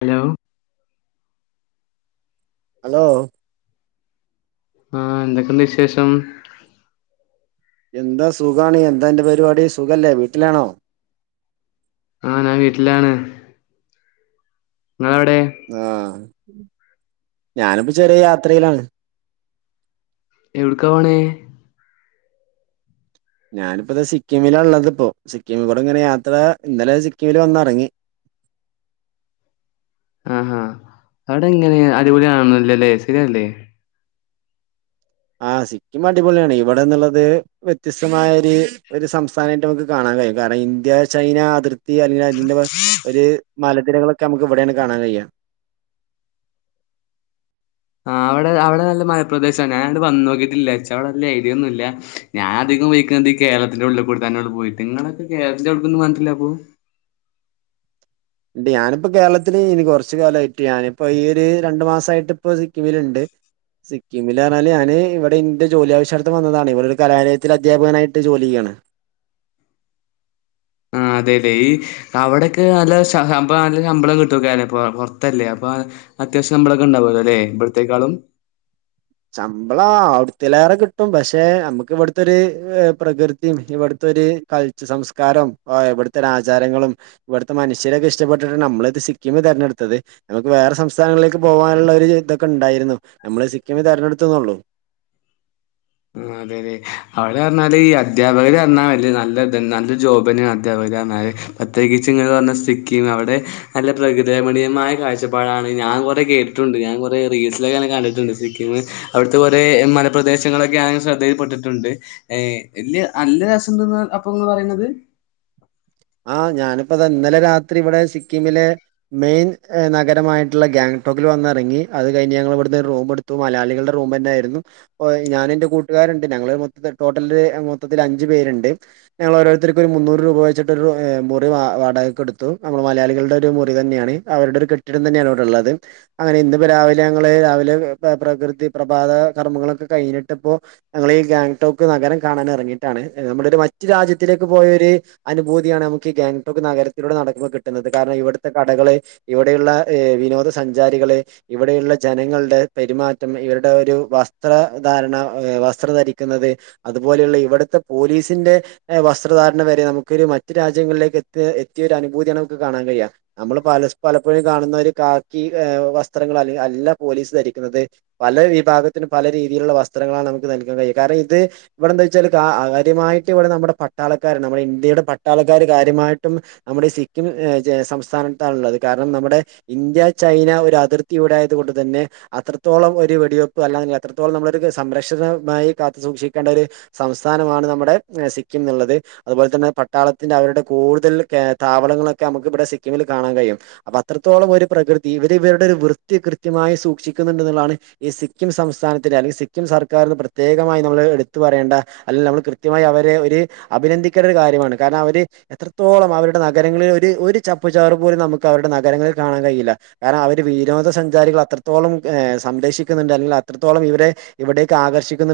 Hello hello ആഹ് എന്തൊക്കെണ്ട് വിശേഷം? എന്താ സുഖാണ്. എന്താ അന്റെ പരിപാടി സുഖല്ലേ വീട്ടിലാണോ? ആഹ് ഞാ വീട്ടിലാണ്. നിങ്ങളവിടെ ആഹ് ഞാനിപ്പ ചെറ്യേ യാത്രയിലാണ്. എവിടക്കാ പോണേ ഞാനിപ്പോ ഇതേ സിക്കിമിലാ ഉള്ളത് ഇപ്പോ സിക്കീമി കൂടെ ഇങ്ങനെ യാത്ര ഇന്നലെ സിക്കിമില് വന്നിറങ്ങി ആ ആ അവിടെ എങ്ങനെ അടിപൊളി ആളൊന്നും ഇല്ലല്ലേ ശരിയല്ലേ ആ സിക്കിം അടിപൊളിയാണ് ഇവിടെന്നുള്ളത് വ്യത്യസ്തമായ ഒരു ഒരു ഒരു സംസ്ഥാനമായിട്ട് നമുക്ക് കാണാം അതേ കാരണം ഇന്ത്യ ചൈന അതിർത്തി അല്ലെങ്കിൽ അതിന്റെ ഒരു മലനിരകളൊക്കെ നമുക്ക് ഇവിടെയാണ് കാണാൻ കഴിയുക ആഹ് അവിടെ അവിടെ നല്ല മ ലപ്രദേശമാണ് ഞാനവിടെ വന്ന് നോക്കിട്ടില്ല എനിച്ച് അവിടെ വല്ല്യ ഐഡിയ ഒന്നുമില്ല ഞാന് അധികം പോയേക്കുന്നത് കേരളത്തിന്റെ ഉള്ളിൽക്കൂടെ ത ന്നെയാണ് പോയിട്ട് നിങ്ങളൊക്കെ കേരളത്തിന്റെ അവിടേക്കൊന്നും വന്നിട്ടില്ല അപ്പോ ഞാനിപ്പോ കേരളത്തില് ഇനി കുറച്ചു കാലമായിട്ട് ഞാനിപ്പോ ഈയൊരു രണ്ടു മാസവായിട്ട് ഇപ്പോ സിക്കിമിലുണ്ട് സിക്കിമില് പറഞ്ഞാല് ഞാന് ഇവിടെ ഇന്റെ ജോലി ആവശ്യാർത്തം വന്നതാണ് ഇവിടെ ഒരു കലാലയത്തിൽ അധ്യാപകനായിട്ട് ജോലി ചെയ്യാണ് ആ അതേല്ലെ ഈ അവിടൊക്കെ നല്ല നല്ല [unintelligible] ശമ്പളം കിട്ടുവല്ലേ പുറത്തല്ലേ അപ്പൊ അത്യാവശ്യം ശമ്പളമൊക്കെ ഉണ്ടാവൂല്ലോ അല്ലെ ഇവിടുത്തേക്കാളും ശമ്പളം അവിടുത്തിലേറെ കിട്ടും പക്ഷെ നമ്മുക്ക് ഇവിടുത്തെ ഒരു പ്രകൃതിയും ഇവിടുത്തെ ഒരു കൾ സംസ്കാരവും ഇവിടുത്തെ ഒരു ആചാരങ്ങളും ഇവിടുത്തെ മനുഷ്യരൊക്കെ ഇഷ്ടപ്പെട്ടിട്ട് നമ്മള് സിക്കിമ് തിരഞ്ഞെടുത്തത് നമുക്ക് വേറെ സംസ്ഥാനങ്ങളിലേക്ക് പോകാനുള്ള ഒരു ഇതൊക്കെ ഉണ്ടായിരുന്നു നമ്മള് സി മ തെരഞ്ഞെടുത്തുന്നുള്ളു അതെ അതെ അവള് പറഞ്ഞാല് ഈ അധ്യപകര് പറഞ്ഞാൽ വല് നല്ല നല്ല ജോബ് തന്നെയാണ് അധ്യാപകര് പ്രത്യേകിച്ച് ഇങ്ങ പറഞ്ഞ സിക്കിം അവിടെ നല്ല പ്രകൃരമണീയമായ കാഴ്ചപ്പാടാണ് ഞാൻ ഞാൻ കുറെ കേട്ടിട്ടുണ്ട് ഞാൻ കുറെ റീസൊക്കെെ കണ്ടിട്ടുണ്ട് സിക്കി അവിടുത്തെ കുറേ മലപ്രദേശങ്ങളക്കെ ശ്രദ്ധയിൽപ്പെട്ടിട്ടുണ്ട് ഏ വ നല്ല രസംണ്ടെന്ന് [unintelligible] [inaudible] ആ ഞാനിപ്പോ ഇന്നലെ രാത്രി ഇവിടെ സിക്കിമിലെ മെയിൻ നഗരമായിട്ടുള്ള ഗാംഗ ൽ വന്നിറങ്ങി അത് കഴിഞ്ഞഞ് ഞ ഇവിടു റൂ എടുത്തു. മലയാളികള റൂം തന്നായിരുന്നു ഞാൻ എന്റെ കൂട്ടുകാ ണ്ട്ൾ മൊ ടോട്ടൽ മൊത്തിൽ അഞ്ച പരുണ്ട് ഞങ്ങ ഓരോരുത്തർക്ക് ഒരു മുന്നൂറ് രൂപ വെച്ചിട്ട് മുറി വാടകെടുത്തു നമ്മൾ മലയാളികളുടെ ഒരു മുറി തന്നെയാണ്. അവരുടെ ഒരു കെട്ടിടം തന്നെയാണ് ഇവിടെള്ളത്. അങ്ങനെ ഇന്നപ്പോ രാവിലെ ഞങ്ങള് രാവിലെ പ്രകൃതി പ്രഭാത കർമ്മങ്ങളൊക്കെ കഴിഞ്ഞിട്ട് ഇപ്പോ ഞങ്ങീ ഗാംഗടോക്ക് നഗരം കാണാൻ ഇറങ്ങിയിട്ടാണ്. നമ്മുടെ ഒരു മറ്റു രാജ്യത്തിലേക്ക് പോയൊരു അനുഭൂതിയാണ് നമുക്ക് ഈ ഗാംഗ്ടോക് നഗരത്തിലൂടെ നടക്ക്പോൾ കിുന്നത്. കാരണം ഇവിടുത്തെ കടകള് ഇവിടെയുള്ള വിനോദ സഞ്ചാരികള് ഇവിടെയുള്ള ജനങ്ങളുടെ പെരുമാറ്റം. ഇവരുടെ ഒരു വസ്ത്രധാരണ വസ്ത്രം ധരിക്കുന്നത്. അതുപോലെയുള്ള ഇവിടുത്തെ പോലീസിന്റെ വസ്ത്രധാരണ വരെ നമുക്ക് മറ്റ രാജ്യങ്ങളിലേക്ക് എ എത്തിയ ഒരു അനുഭൂതിയാണ്. നുക്ക് കാണാൻ കഴിയാം നമ്മള് പലപ്പോഴും കാണുന്ന ബാക്കി വസ്ത്രങ്ങൾ അല്ല പോലീസ് ധരിക്കുന്നത്. പല വിഭാഗത്തിനും പല രീതിയിലുള്ള വസ്ത്രങ്ങ നമുക്ക് നൽകാൻ കഴിയും കാരണം ഇത് ഇവിടെന്താ വെച്ചാൽ കാര്യമായിട്ട് ഇവിടെ നമ്മുടെ പട്ടാളക്കാരെ നമ്മുടെ ഇന്ത്യയുടെ പട്ടാളക്കാാര് കാര്യമായിട്ടും. നമ്മുടെഈ സിക്കിം സംസ്ഥാനത്താണള്ളത് കാരണം നമ്മുടെ ഇന്ത്യ ചൈന ഒരു അതിർത്തിയ ഉടായത് കൊണ്ട് തന്നെ അത്രത്തോളം ഒരു വെടിവെപ്പ് അല്ലാ അത്രത്തോളം നമ്മളൊരു സംരക്ഷണം ഭമായി കാത്തു സൂക്ഷിക്കേണ്ട ഒരു സംസ്ഥാനമാണ് നമ്മുടെ സിക്കിം എന്നുള്ളത്. അതുപോലെ തന്നെ ളത്തിന്റെ അവരുടെ കൂടുൽ താവളങ്ങളൊക്കെ നമുക്ക് ഇവിടെ സിക്കിമിൽ കാണാൻ കഴിയും. അപ്പൊ അത്രത്തോളം ഒരു പ്രകൃ ഇവർ ഇവരുടെ വൃത്തി കൃത്യമായി സൂക്ഷിക്കുന്നുണ്ട്ള്ളാണ്. ഈ സിക്കിം സംസ്ഥാനത്തിലെ അല്ലെങ്കിൽ സിക്കിം സർക്കാ പ്രത്യേകമായി നമ്മൾ എടുത്തു പറയേണ്ട. അല്ലെങ്കിൽ നമ്മൾ കൃത്യമായി അവരെ ഒരു അഭിനന്ദിക്കേണ്ട ഒരു കാര്യമാണ്. കാരണം അവര് എത്രത്തോളം അവരുടെ നഗരങ്ങളിൽ ഒരു ഒരു ചപ്പു ചാറ് പോലും നമുക്ക് അവരുടെ നഗരങ്ങളിൽ കാണാൻ കഴിയില്ല. കാരണം അവര് വിനോദ സഞ്ചാരികളെ അത്രത്തോളം സംരക്ഷിക്കുന്നുണ്ട്. അല്ലെങ്കിൽ അത്രത്തോളം ഇവരെ ഇവിടക്ക് ആകർഷിക്കതാണ്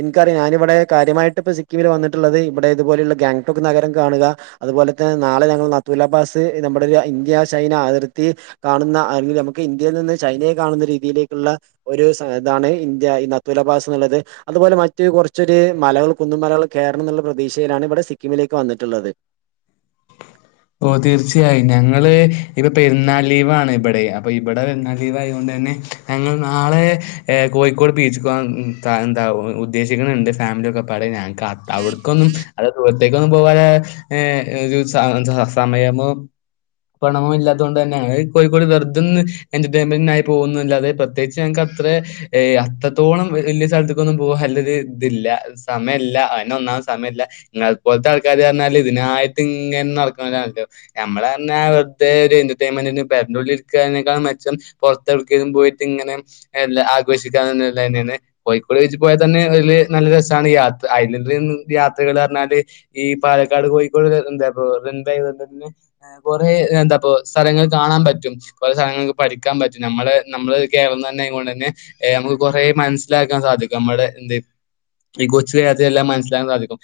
എനിക്കറിയ ഞാന ഇവിടെ കാര്യമായിട്ട് ഇപ്പ സിക്കിമിൽ വന്നിട്ടുള്ളത്. ഇവിടെ ഇതുപലുള്ള ഗാ നഗരം കാണുക അതുപോലെ തന്നെ നാളെ ഞങ്ങൾ നത്തുലബാസ്. നമ്മുടെ ഇന്ത്യ ചൈന അതിർത്തി കാണുന്ന അല്ലെങ്കിൽ നമുക്ക് ഇന്ത്യയിൽ നിന്ന് ചൈനയെ കാണുന്ന. രീതിയിലേക്കുള്ള ഒരു ഇതാണ് ഇന്ത്യ തുലഭാസ എന്നുള്ളത് അതുപോലെ മറ്റ കുറച്ചൊരു മലകൾ കുന്നുമലകൾ കേയറണം എന്നുള്ള പ്രതീക്ഷയിലാണ്. ഇവിടെ മിലേക്ക് വന്നിട്ടുള്ളത്. ഓ തീർച്ചയായും ഞങ്ങള് ഇപ്പ പെരുന്നാൾ ലീവ് ആണ് ഇവിടെ അപ്പൊ ഇവിടെ പെരുന്നാൾ ലീവ് ആയോണ്ട്. പിന്നെ ഞങ്ങൾ നാളെ കോഴിക്കോട് ബീച്ച്ക്ക് പോകാൻ എന്താ ഉദ്ദേശിക്കുന്നുണ്ട്. ഫാമ പടൊ [unintelligible] അടക്കൊന്നും അ ദൂരത്തേക്കൊന്നും പോക് സമയമോ പണമോ ഇല്ലാത്തുക കൊണ്ട്. തന്നെയാണ് കോഴിക്കോ വെറുതും എന്റർടൈൻമെന്റിനായി പോകുന്ന അാതെ പ്രത്യേകിച്ച് ഞ അ അത്രത്തോളം വലിയ സ്ഥലത്തേക്കൊന്നും പോകല്ല ഇതില്ല സമയമല്ല ഒന സമയമല്ല ഇെ പോലത്തെ ആൾക്കാര് പറഞ്ഞാൽ ഇതിനായിട്ട് ഇങ്ങനെ നമ്മള പറാ വെറതെ ഒരു എന്റർൈമെന് പോരഉള്ളിൽ ഇരിക്കുന്ന മെച്ചം പുറത്ത് പോയിട്ട് ഇങ്ങനെ ആഘോഷിക്കെ [unintelligible] കോഴിക്കോ പോയാൽ തന്നെ നല്ല ബാണ് യാ [unintelligible] യാത്രകൾ പറഞ്ഞാല് ഈ പാലക്കാട് കോഴിക്കോട് എന്താ [unintelligible] കുറെ എന്താ സ്ഥലങ്ങൾ കാണാൻ പറ്റും കുറെേ സ്ഥലങ്ങൾക്ക് പഠിക്കാൻ പറ്റും നമ്മൾ നമ്മ നമ്മള് കേരളം തന്നെൊണ്ട് തന്നെ നമുക്ക് കുറെേ മനസിലാക്കാൻ സാധിക്കും നമ്മുടെ എന്ത് ഈ കൊച്ച് കേരത്തില്ലാം മനസ്സിലാക്കാൻ സാധിക്കും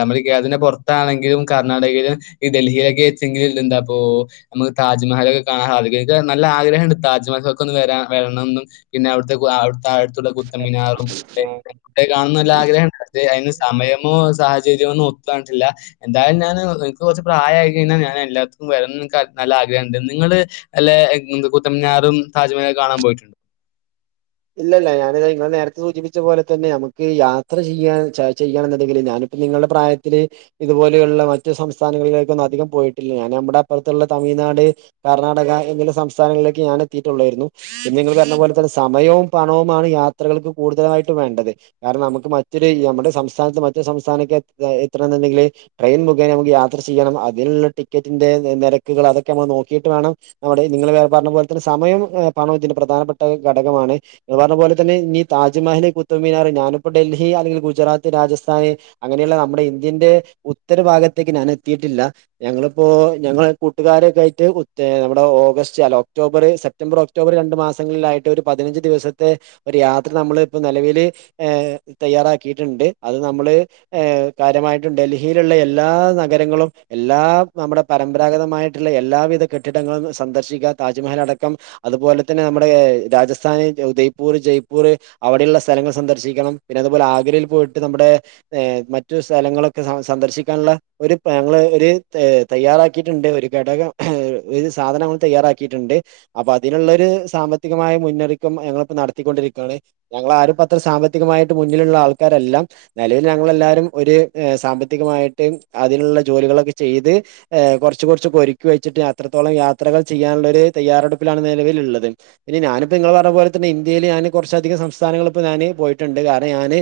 നമ്മുടെ കേരളത്തിന്റെ പുറത്താണെങ്കിലും കർണാടകൽ ഈ ഡൽഹിയിലൊക്കെ ചെങ്ങിലുണ്ട് അപ്പോനമുക്ക് താജ്മഹൽക്കെ കാണൻ സാധിക്കും എനിക്ക് നല്ല ആഗ്രഹംണ്ട് താജ്മഹലൊക്ക ഒന്ന് വരാ വരണംമെന്നും പിന്നെ അവിടുത്തെ അവിടുത്തെ അടുത്തുള്ള കുത്ത മിനാറും [unintelligible] കുട്ട കാണുന്നല്ല ആഗ്രഹം ഉണ്ട് അതെ അതിന് സമയമോ സാഹചര്യമോന്നും ഒത്താട്ടില്ല എന്തായാലും ഞാൻ [unintelligible] കുറച്ച് പ്രായമായി കഴിഞ്ഞാൽ ഞൻ എല്ലർക്കും വരക്ക് നല്ല ആഗ്രഹമണ്ട്ങ്ങള് [unintelligible] താജ്മഹലും കാണാൻ പോയിട്ടുണ്ട് ഇല്ലില്ല ഞാന് നിങ്ങള് നേരത്തെ സൂചിപ്പിച്ച പോലെ തന്നെ നമുക്ക് യാത്ര ചെയ്യാൻ ചെയ്യണോന്നുണ്ടെങ്കില് ഞാനി നിങ്ങളുടെ പ്രായത്തില് ഇതുപോലെയുള്ള മറ്റു സംസ്ഥാനങ്ങളിലേക്കൊന്നും അധികം പോയിട്ടില്ല ഞാന് നമ്മുടെ അപ്പുറത്തുള്ള തമിഴ് തമിഴ്നാട് കർണ്ണാടക എന്നിങ്ങനെ സംസ്ഥാനങ്ങളിലേക്ക് ഞാൻ എത്തിയിട്ടുള്ളായിരുന്നു പിന്നെ നിങ്ങള് പറഞ്ഞ പോലെ തന്നെ സമയവും പണവുമാണ് യാത്രകൾക്ക് കൂടുതലായിട്ടും വേണ്ടത് കാരണം നമുക്ക് മറ്റൊരു നമ്മുടെ സംസ്ഥാനത്ത് മറ്റ് സംസ്ഥാന എത്രയാണെന്നുണ്ടെങ്കിൽ ട്രെയിൻ മുഖേന നമുക്ക് യാത്ര ചെയ്യണം അതിനുള്ള ടിക്കറ്റിന്റെ നിരക്കുകൾ അതൊ ക്കെ നമ്മൾ നോക്കിയിട്ട് വേണം നമ്മടെ നിങ്ങള് പറഞ്ഞ പോലെ തന്നെ സമയവും പണവും ഇതിന്റെ പ്രധാനപ്പെട്ട ഒരു ഘടകമാണ് നിങ്ങള് പറഞ്ഞ പോലെ തന്നെ ഇന്നി താജ്മഹൽല് കുത്തു മിനനാർ ഞാനിപ്പ ഡൽഹി അല്ലെങ്കിൽ ഗുജറാത്ത് രാജസ്ഥാന് അങ്ങനെ- നമ്മള് ഇന്ത്യ ഉത്തരഭാഗത്തേക്ക് ഞാൻ എത്തിട്ടില്ല ഞങ്ങ്ളിപ്പോ ഞങ്ങള് കൂട്ടാരെ- [unintelligible] നമ്മടെ ഓഗസ്റ്റ്ല്ല ഒക്ടോബറ് സെപ്റ്റംബർ ഒക്ടോബർ രണ്ട് മാസങ്ങളിലായിട്ട് ഒരു പതിനഞ്ച് ദിവസത്തെ- ത്തെ ഒരു യാത്ര നമ്മള് ഇപ്പോ നിലവിൽ തയ്യാറാക്കിയിട്ടുണ്ട് അത് നമ്മള്- കാര്യമായിട്ടും ഡൽഹിയിലുള്ള എല്ലാ നഗരങ്ങളും എല്ലാ നമ്മുടെ പരമ്പരാഗതമായിട്ടുള്ള എല്ലാ- എല്ലാവിധ കെട്ടിടങ്ങളും സന്ദർശിക്കുക താജ്മഹൽ അടക്കം അതുപോലെ തന്നെ നമ്മുടെ രാജസ്ഥാന് ഉ- ് [unintelligible] പൂർ ജയ്പൂർ അവിടെയുള്ള സ്ഥലങ്ങൾ സന്ദർശിക്കണം പിന്നെ അതുപോലെ ആഗ്രയിൽ പോയിട്ട് നമ്മുടെ മറ്റ- സ്ഥലങ്ങളൊക്കെ സന്ദർശിക്കാനുള്ള ഒരു ഞങ്ങൾ ഒരു തയ്യാറാക്കിയിട്ടുണ്ട് ഒരു ഘടകം- സാധനം തയ്യാറാക്കിയിട്ടുണ്ട് അപ്പൊ അതിനുള്ള സാമ്പത്തികമായ മുന്നൊക്കം ഞങ്ങളി - ത്തിണ്ടിരിക്കയാണ് ഞങ്ങള് ആരും അത്ര സാമ്പത്തികമായിട്ട് മുന്നിലുള്ള ആൾക്കാരെല്ലാം നിലവിൽ ഞങ്ങളല്ലാവാരും ഒരു- സാമ്പത്തികമായിട്ട് അതിനുള്ള ജോലികളൊക്കെ ചെയ്ത് കൊറച്ച് കൊറച്ച് ഒരുക്കി വെച്ചിട്ട്- എത്രത്തോളം യാത്രകൾ ചെയ്യാനുള്ള ഒരു തയ്യാറെടുപ്പിലാണ് നെലവിലുള്ളത് പിന്നെ ഞാനിപ്പോ നിങ്ങള് പറഞ്ഞപോലെ തന്നെ- ഇന്ത്യയില് ഞാന് കൊറച്ച് അധിക സംസ്ഥാനങ്ങള് ഇപ്പ ഞാന് പോയിട്ടുണ്ട് കാരണം ഞാന്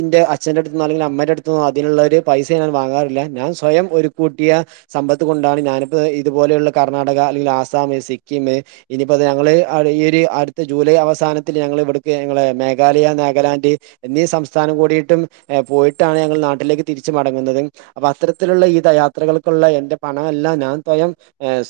ഇന്റെ അച്ഛന്റെ അടുത്തന്ന് അല്ലെങ്കില് അമ്മടെ അടുത്ത്- അതിനുള്ളരു പൈസ ഞാൻ വാങ്ങാറില്ല ഞാൻ സ്വയം ഒരുകൂട്ടിയ സമ്പത്ത് കൊണ്ടാണ് ഞാനപ്പോ ഇതു - പോലെയുള്ള കർണാടക അല്ലെങ്കിൽ ആസാം സിക്കിം ഇനിപ്പോ ഞങ്ങള് ഈ ഒരു അടുത്ത ജൂലൈ അവ- സംസ്ഥാനത്തിൽ ഞങ്ങള് ഇവിടുക്ക് മേഘാലയ നാഗാലാൻഡ് എന്നീ സംസ്ഥാനം കൂടിയിട്ടും പോയിട്ടാണ്- ഞങ്ങൾ നാട്ടിലേക്ക് തിരിച്ച മടങ്ങുന്നത് അപ്പൊ അത്തരത്തിലുള്ള ഈ യാത്രകൾക്കുള്ള എന്റെ പണം എല്ലാം ഞാൻ സ്വയം-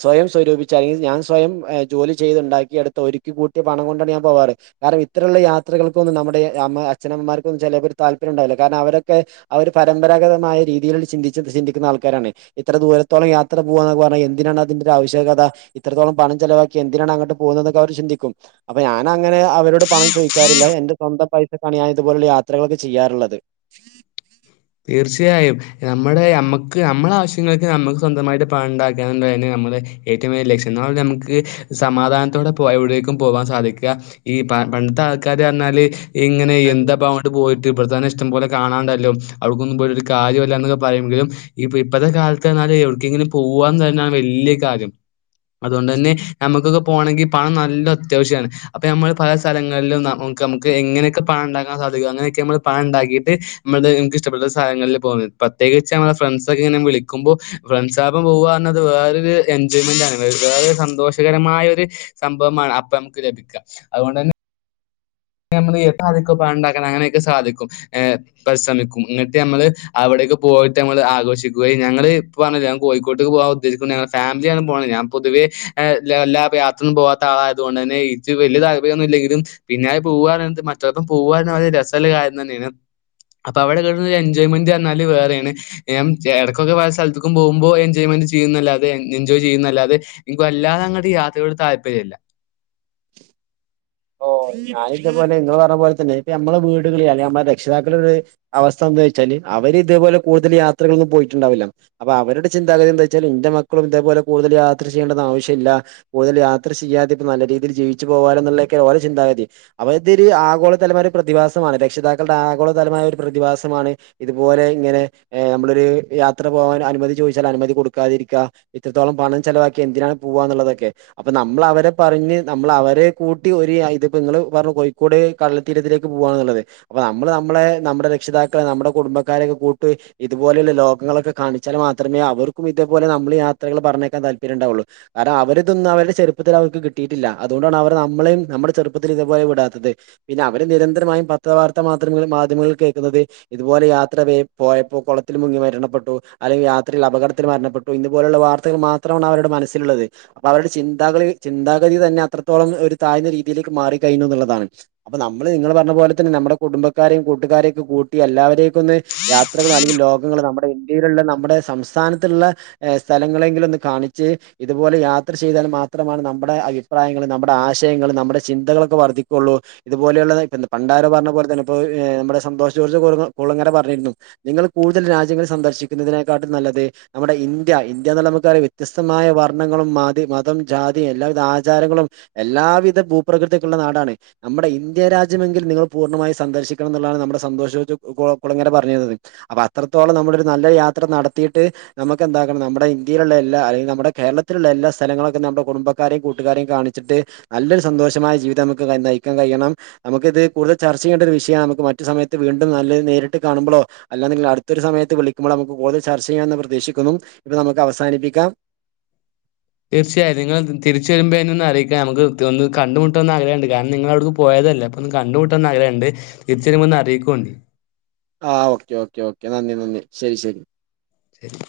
സ്വയം സ്വരൂപിച്ച് അല്ലെങ്കിൽ ഞാൻ സ്വയം ജോലി ചെയ്തുണ്ടാക്കിയെടുത്ത ഒരു കൂട്ടിയ പണം കൊണ്ടാണ് ഞാൻ- പോവാറ് കാരണം ഇത്രയുള്ള യാത്രകൾക്കൊന്നും നമ്മുടെ അമ്മ അച്ഛനമ്മമാർക്ക ചെർക്ക് താല്പ്പര്യം ഉണ്ടാവില്ല കാരണം അവരൊക്കെ- അവര് പരമ്പരാഗതമായ രീതിയിൽ ചിന്തിച്ച ചിന്തിക്കുന്ന ആൾക്കാരാണ് ഇത്ര ദൂരത്തോളം യാത്ര പോവുന്നൊക്ക - എന്തിനാണ് അതിന്റെ ഒരു ആവശ്യകത ഇത്രോളം പണം ചെലവാക്കി എന്തിനാണ് അങ്ങോട്ട് പോന്നത് എന്നോക്കെ അവര് ചിന്തിക്കും അപ്പ ഞാൻ - എന്നാ അങ്ങനെ അവരോട് പണം ചോദിക്കാറില്ല എന്റെ സ്വന്തം പൈസക്കാണ് ഞാൻ ഇതുപോലുള്ള യാത്രകളൊക്കെ ചെയ്യാറുള്ളത് [inaudible] തീർച്ചയായും നമ്മുടെ നമ്മുക്ക് നമ്മളെ ആവശ്യങ്ങൾക്ക് നമുക്ക് സ്വന്തമായിട്ട് പണം ഉണ്ടാക്കാന് നമ്മള് - ഏറ്റവും വലിയ ലക്ഷ്യം എന്ന നമുക്ക് സമാധാനത്തോടെ പോ എവിടേക്കും പോവാൻ സാധിക്കുക ഈ പണ്ടത്തെ- ആൾക്കാര് അർഞ്ഞാല് ഇങ്ങനെ എന്താപ്പ അവോണ്ട് പോയിട്ട് ബട്ത്തന്നെ ഇഷ്ടം പോലെ കാണാണ്ടല്ലോ. അവ്ട്ക്ക്ന്നും പോയിട്ടൊരു കാര്യമില്ലാന്ന്നൊക്കെ പറയെങ്കിലും ഇപ്പ ഇപ്പത്തെ കാലത്തർഞ്ഞാല് എവ്ട്ക്കെങ്കിലും പോവാതന്ന വല്യ ല്ല്യ കാരം അതോണ്ടന്നെ ഞമക്കൊക്കെ പോണങ്കി പണം നല്ല അത്യാവശ്യാണ്. അപ്പ ഞമ്മള് പല സ്ഥലങ്ങളിലും ന്ന ക്കമുക്കെ എങ്ങനെയൊക്കെ പണ ഉണ്ടാക്കാൻ സാധിക്കും അങ്ങനെയൊക്കെ നമ്മള് പണണ്ടാക്കിയിട്ട് [unintelligible] ഇഷ്ടപ്പെട്ട സ്ഥലങ്ങളിൽ പോവുന്നത്. പ്രത്യേകിച്ച് നമ്മളെ ഫ്രണ്ട്സ് ഒക്കെ ഇങ്ങനെ വിളിക്കുമ്പോ ഫ്രണ്ട്സാബം പോവാർഞ്ഞത് വേറെ ത് എൻജോയ്മെന്റാണ്. വെ വേറൊരു സന്തോഷകരമായ ഒരു സംഭവമാണ് അപ്പ അമക്ക് ലഭിക്ക. അതുകൊണ്ടന്നെ ഞമ്മള് [unintelligible] അങ്ങനെയൊക്കെ സാധിക്കും. ഏഹ് പരിശ്രമിക്കും ഇങ്ങട്ട് ഞമ്മള് അവിടെ തിക്ക് പോയിട്ട് ഞമ്മള് ആഘോഷിക്കുകയും ഞങ്ങള് പർഞ്ലെ ഞാ കോഴിക്കോട്ട്ക്ക് പോവാൻ ഉദ്ദേശിക്കുന്ന്യാ ഫാമിലിയാണ് പോണെ ഞാ പൊതുവേ എല്ലാ യാത്രൊന്നും പോവാത്ത ആളായതുകൊണ്ടന്നെ ഇച്ച് വലിയ താൽപര്യയൊന്നും ഇല്ലെങ്കിലും പിന്നെ പൂവനതും മറ്റതും പൂവാനാല് രസല്ലെ കാര്യന്നെയാണ്. അപ്പൊ അവിടെ കട്ത് എൻജോയ്മെന്റ് അർഞ്ഞാല് വേറെയാണ്. എം ജെ എട്കൊക്കെ വേറെ സ്ഥലത്ത്ക്കും പോവുമ്പോ എൻജോയ്മെന്റ് ചെയ്യുന്നല്ലാതെ എൻജോയ് ചെയ്യുന്നല്ലാതെ ഇൻക് വല്ലാങ്ങട്ട് യാത്രകള് താല്പര്യല്ല. ഞാൻ ഇതേപോലെ ഇങ്ങള് പർഞ്ഞ പോലെ തന്നെ ഇപ്പ നമ്മളെ വീടുകളില് അല്ലെ നമ്മളെ രക്ഷിതാക്കള് ഒരു അവസ്ഥ എന്താ വെച്ചാല് അവര് ഇതേപോലെ കൂടുതൽ യാത്രകളൊന്നും പോയിട്ടുണ്ടാവില്ല. അപ്പ അവരുടെ ചിന്താഗതി എന്താ വെച്ചാൽ ഇന്റെ മക്കളും ഇതേപോലെ കൂട് തൽ യാത്ര ചെയ്യേണ്ട ആവശ്യല്ല. കൂടുതൽ യാത്ര ചെയ്യാത ഇപ്പ നല്ല രീതിയിൽ ജീവിച്ചു പോവാലോന്നുള്ള ക്കെ ഓലെ ചിന്താഗതി. അപ്പ ഇതൊരു ആഗോളതലമായ ഒരു പ്രതിഭാസമാണ് രക്ഷിതാക്കളടെ ആഗോളതലമായ ഒരു പ്രതിഭാസം മാണ് ഇതുപോലെ ഇങ്ങനെ എഹ് നമ്മളൊരു യാത്ര പോകാൻ അനുമതി ചോദിച്ചാൽ അനുമതി കൊടുക്കാതിരിക്ക. ഇത്രത്തോളം പണം ചെലവാക്കി എന്തിനാണ് പോവാന്ന്ള്ളതൊക്കെ. അപ്പൊ നമ്മൾ അവരെ പറഞ്ഞ് നമ്മൾ അവരെ കൂട് ട്ടി ഒരിയാ ഇത്പ്പം ഇങ്ങള് പർഞ്ഞു കോഴിക്കോട് കടൽതീരത്തിലേക്ക് പോവാന്ന്ള്ളത്. അപ്പ നമ്മള് നമ്മളെ നമ്മുടെ രക്ഷിത ക്കെ നമ്മുടെ കുടുംബക്കാരെക്കെ കൂട്ട് ഇതുപോലെയുള്ള ലോകങ്ങളൊക്കെ കാണിച്ചാൽ മാത്രമേ അവർക്കും ഇതേപോലെ നമ്മളെ യാത്രകൾ പറഞ്ഞേക്കാ താല്പര്യം ഉണ്ടാവുള്ളൂ. കാര്ന അവരിതൊന്നും അവര്ടെ ചെറുപ്പത്ത്ല് അവർക്ക് കിട്ടിട്ടില്ല. അതുകൊണ്ടാണ് അവരെ നമ്മളേം നമ്മടെ ചെറുപ്പത്തിൽ ഇതുപോലെ വിടാത്തത്. പിന്നെ അവര് നിരന്തരമായും പത്ര വാർത്ത മാത്ര മാധ്യമങ്ങിൽ കേൾക്കുന്നത്. ഇതുപോലെ യാത്ര വേ പോയപ്പോ കൊളത്തിൽ മുങ്ങി മരണപ്പെട്ടു. അല്ലെങ്കിൽ യാത്രൽ അപകടത്തിൽ മരണപ്പെട്ടു. ഇ ലുള്ള വാർത്തകൾ മാത്രമാണ് അവരുടെ മനസ്സിലുള്ളത് അവരുടെ ചിന്താ ചിന്താഗതി തന്നെ അത്രത്തോളം ഒരു താഴ്ന്ന രീതിയിലേക്ക് മാറി കഴിഞ്ഞു എന്നുള്ളതാണ് അപ്പ നമ്മള് നിങ്ങള് പറഞ്ഞ പോലെന്നെ നമ്മുടെ കുടുംബക്കാരെയും കൂട്ടുകാരെയൊക്കെ ട്ട എല്ലാവരെക്കൊന്ന് യാത്രക അല്ലെങ്കിൽ ലോകങ്ങള നമ്മുടെ ഇന്ത്യയിലുള്ള നമ്മുടെ സംസ്ഥാനത്തിള്ള സ്ഥലങ്ങളെങ്കിലൊന്ന് കാണിച്ച് ഇതുപോലെ യാത്ര ചെയ്താൽ മാത്രമാണ് നമ്മുടെ അഭിപ്രായങ്ങൾ നമ്മുടെ ആശ വിഷയങ്ങളങ നമ്മുടെ ചിന്തകളൊക്കെ വർദ്ധിക്കുള്ളൂ ഇതുപോലുള്ള പണ്ടാരോ പറഞ്ഞ പോലെ തന്നെ നമ്മുടെ സന്തോഷ ളങ്ങര പറഞ്ഞിരുന്നു നിങ്ങൾ കൂടുതൽ രാജ്യങ്ങൾ സന്ദർശിക്കുന്നതിനെക്കാട്ടും നല്ലത് നമ്മുടെ ഇന്ത്യ ഇന്ത്യന്നുള്ള നമുക്കറിയാം വ്യത്യസ്തമായ വർണ്ണങ്ങളും മതി മതം ജാതിയും എല്ലാവിധ ആചാരങ്ങളും എല്ലാവിധ ഭൂപ്രകൃതിയൊക്കെള്ള നാടാണ് നമ്മുടെ ഇന്ത്യ രാജ്യമെങ്കിൽ നിങ്ങൾ പൂർണ്ണമായും സന്ദർശിക്കണം എന്നുള്ളതാണ് നമ്മുടെ സന്തോഷിച്ച കുളങ്ങനെ പറഞ്ഞിരുന്നത് അപ്പൊ അത്രത്തോളം നമ്മളൊരു നല്ല യാത്ര നടത്തിയിട്ട് നമുക്കെന്താ ണം നമ്മുടെ ഇന്ത്യയിലുള്ള എല്ലാ അല്ലെ നമ്മുടെ കേരളത്തിലുള്ള എല്ലാ സ്ഥലങ്ങളൊക്കെ നമ്മുടെ കുടുംബാരെം കൂട്ടുകാരെയും കാണിച്ചിട്ട് നല്ലൊരു സന്തോഷമായ ജീവിതം നമുക്ക് നയിക്കാൻ കഴിയണം നമുക്കിത് കൂടുതൽ ചർച്ച ചെയ്യേണ്ട ഒരു വിഷയമാണ് നമക്ക് മറ്റു സമയത്ത് വീണ്ടും നല്ലത് നേട്ട് കാണുമ്പളോ അല്ലെങ്കിൽ അടുത്തൊരു സമയത്ത് വിളിക്ക്പോ നമു കൂടുതൽ ചർച്ച ചെയ്യാമെന്ന് പ്രതീക്ഷിക്കുന്നു ഇപ്പൊ നമുക്ക് അവസാനിപ്പിക്കാം. തീർച്ചയായും നിങ്ങ തിരിച്ച് വരുമ്പോൾ എന്നെ ഒന്ന് അറിയിക്കാം നമുക്ക് ഒന്ന് കണ്ടുമുട്ടോന്ന് ആഗ്രഹുണ്ട് കാരണം നിങ്ങൾ അവിടുന്ന് പോയാൽ ല്ല അപ്പൊ ഒന്ന് കണ്ട് കൂട്ടന്ന് ആഗഹണ്ട് തിരിച്ച് വരുമ്പോ ഒന്ന് അറിയിക്കേണ്ടു ആഹ് ഓക്കെ ഓക്കെ ഓക്കെ നന്ദി നന്ദി ശരി ശരി ശരി